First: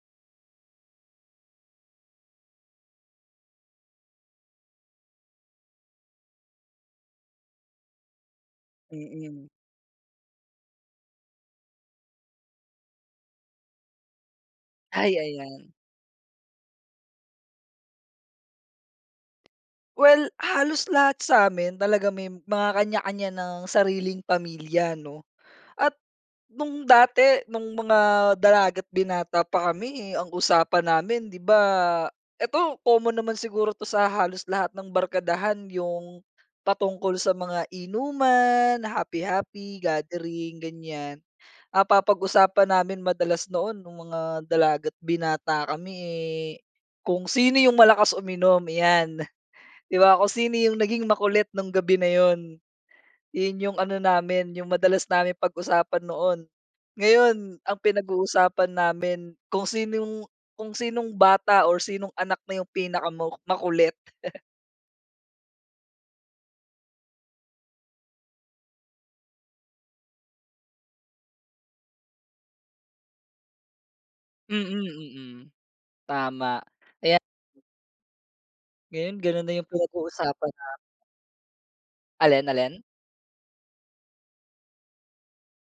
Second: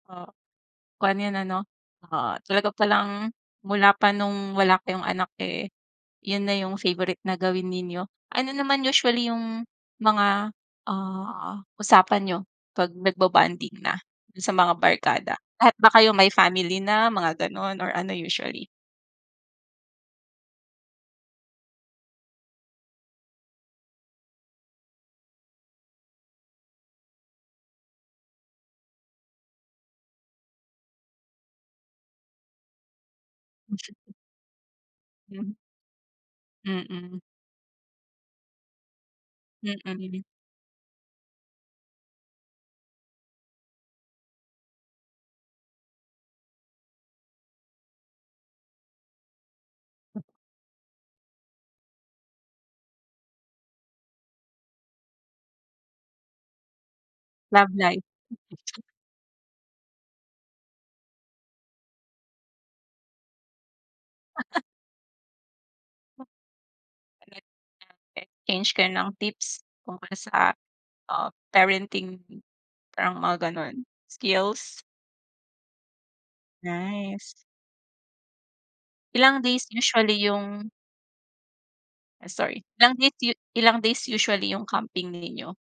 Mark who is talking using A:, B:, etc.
A: Ah. Kuwan, yun ano, ah, talaga palang mula pa nung wala kayong anak, eh, yun na yung favourite na gawin ninyo. Ano naman usually
B: Mm.
A: yung mga, ah, usapan niyo 'pag nagbobonding na dun sa mga
B: Ay,
A: barkada?
B: ayan.
A: Lahat ba kayo may family na, mga gano'n or ano usually?
B: Well, halos lahat sa'min talaga may mga kanya-kanya ng sariling pamilya 'no. At nung dati, nung mga dalaga't binata pa kami, eh, ang usapan namin, di ba, 'eto common naman siguro 'to sa halos lahat ng
A: Mm.
B: barkadahan, yung patungkol
A: Mm.
B: sa mga inuman, happy-happy,
A: Mm.
B: gathering, ganyan. Ah, papag-usapan namin madalas noon nung mga dalaga't binata kami, eh, kung sino yung malakas uminom, 'yan. 'Di ba kung sino yung naging makulit nung gabi na yun. Yun yung ano namin, yung madalas namin pag-usapan noon. Ngayon,
A: Love
B: ang
A: life.
B: pinag-uusapan namin kung sinong kung sinong bata or sinong anak na yung pinakama makulit.
A: [unintelligible] Change kayo ng tips tungkol sa, ah, parenting, parang mga gano'n,
B: Mm,
A: skills.
B: mm. Tama. Kaya
A: Nice.
B: Ngayon
A: Ilang
B: gano'n na
A: days
B: yung
A: usually
B: pinag-uusapan
A: 'yung
B: namin.
A: Ay
B: Alin,
A: sorry.
B: alin?
A: Ilang days u ilang days usually yung camping ninyo.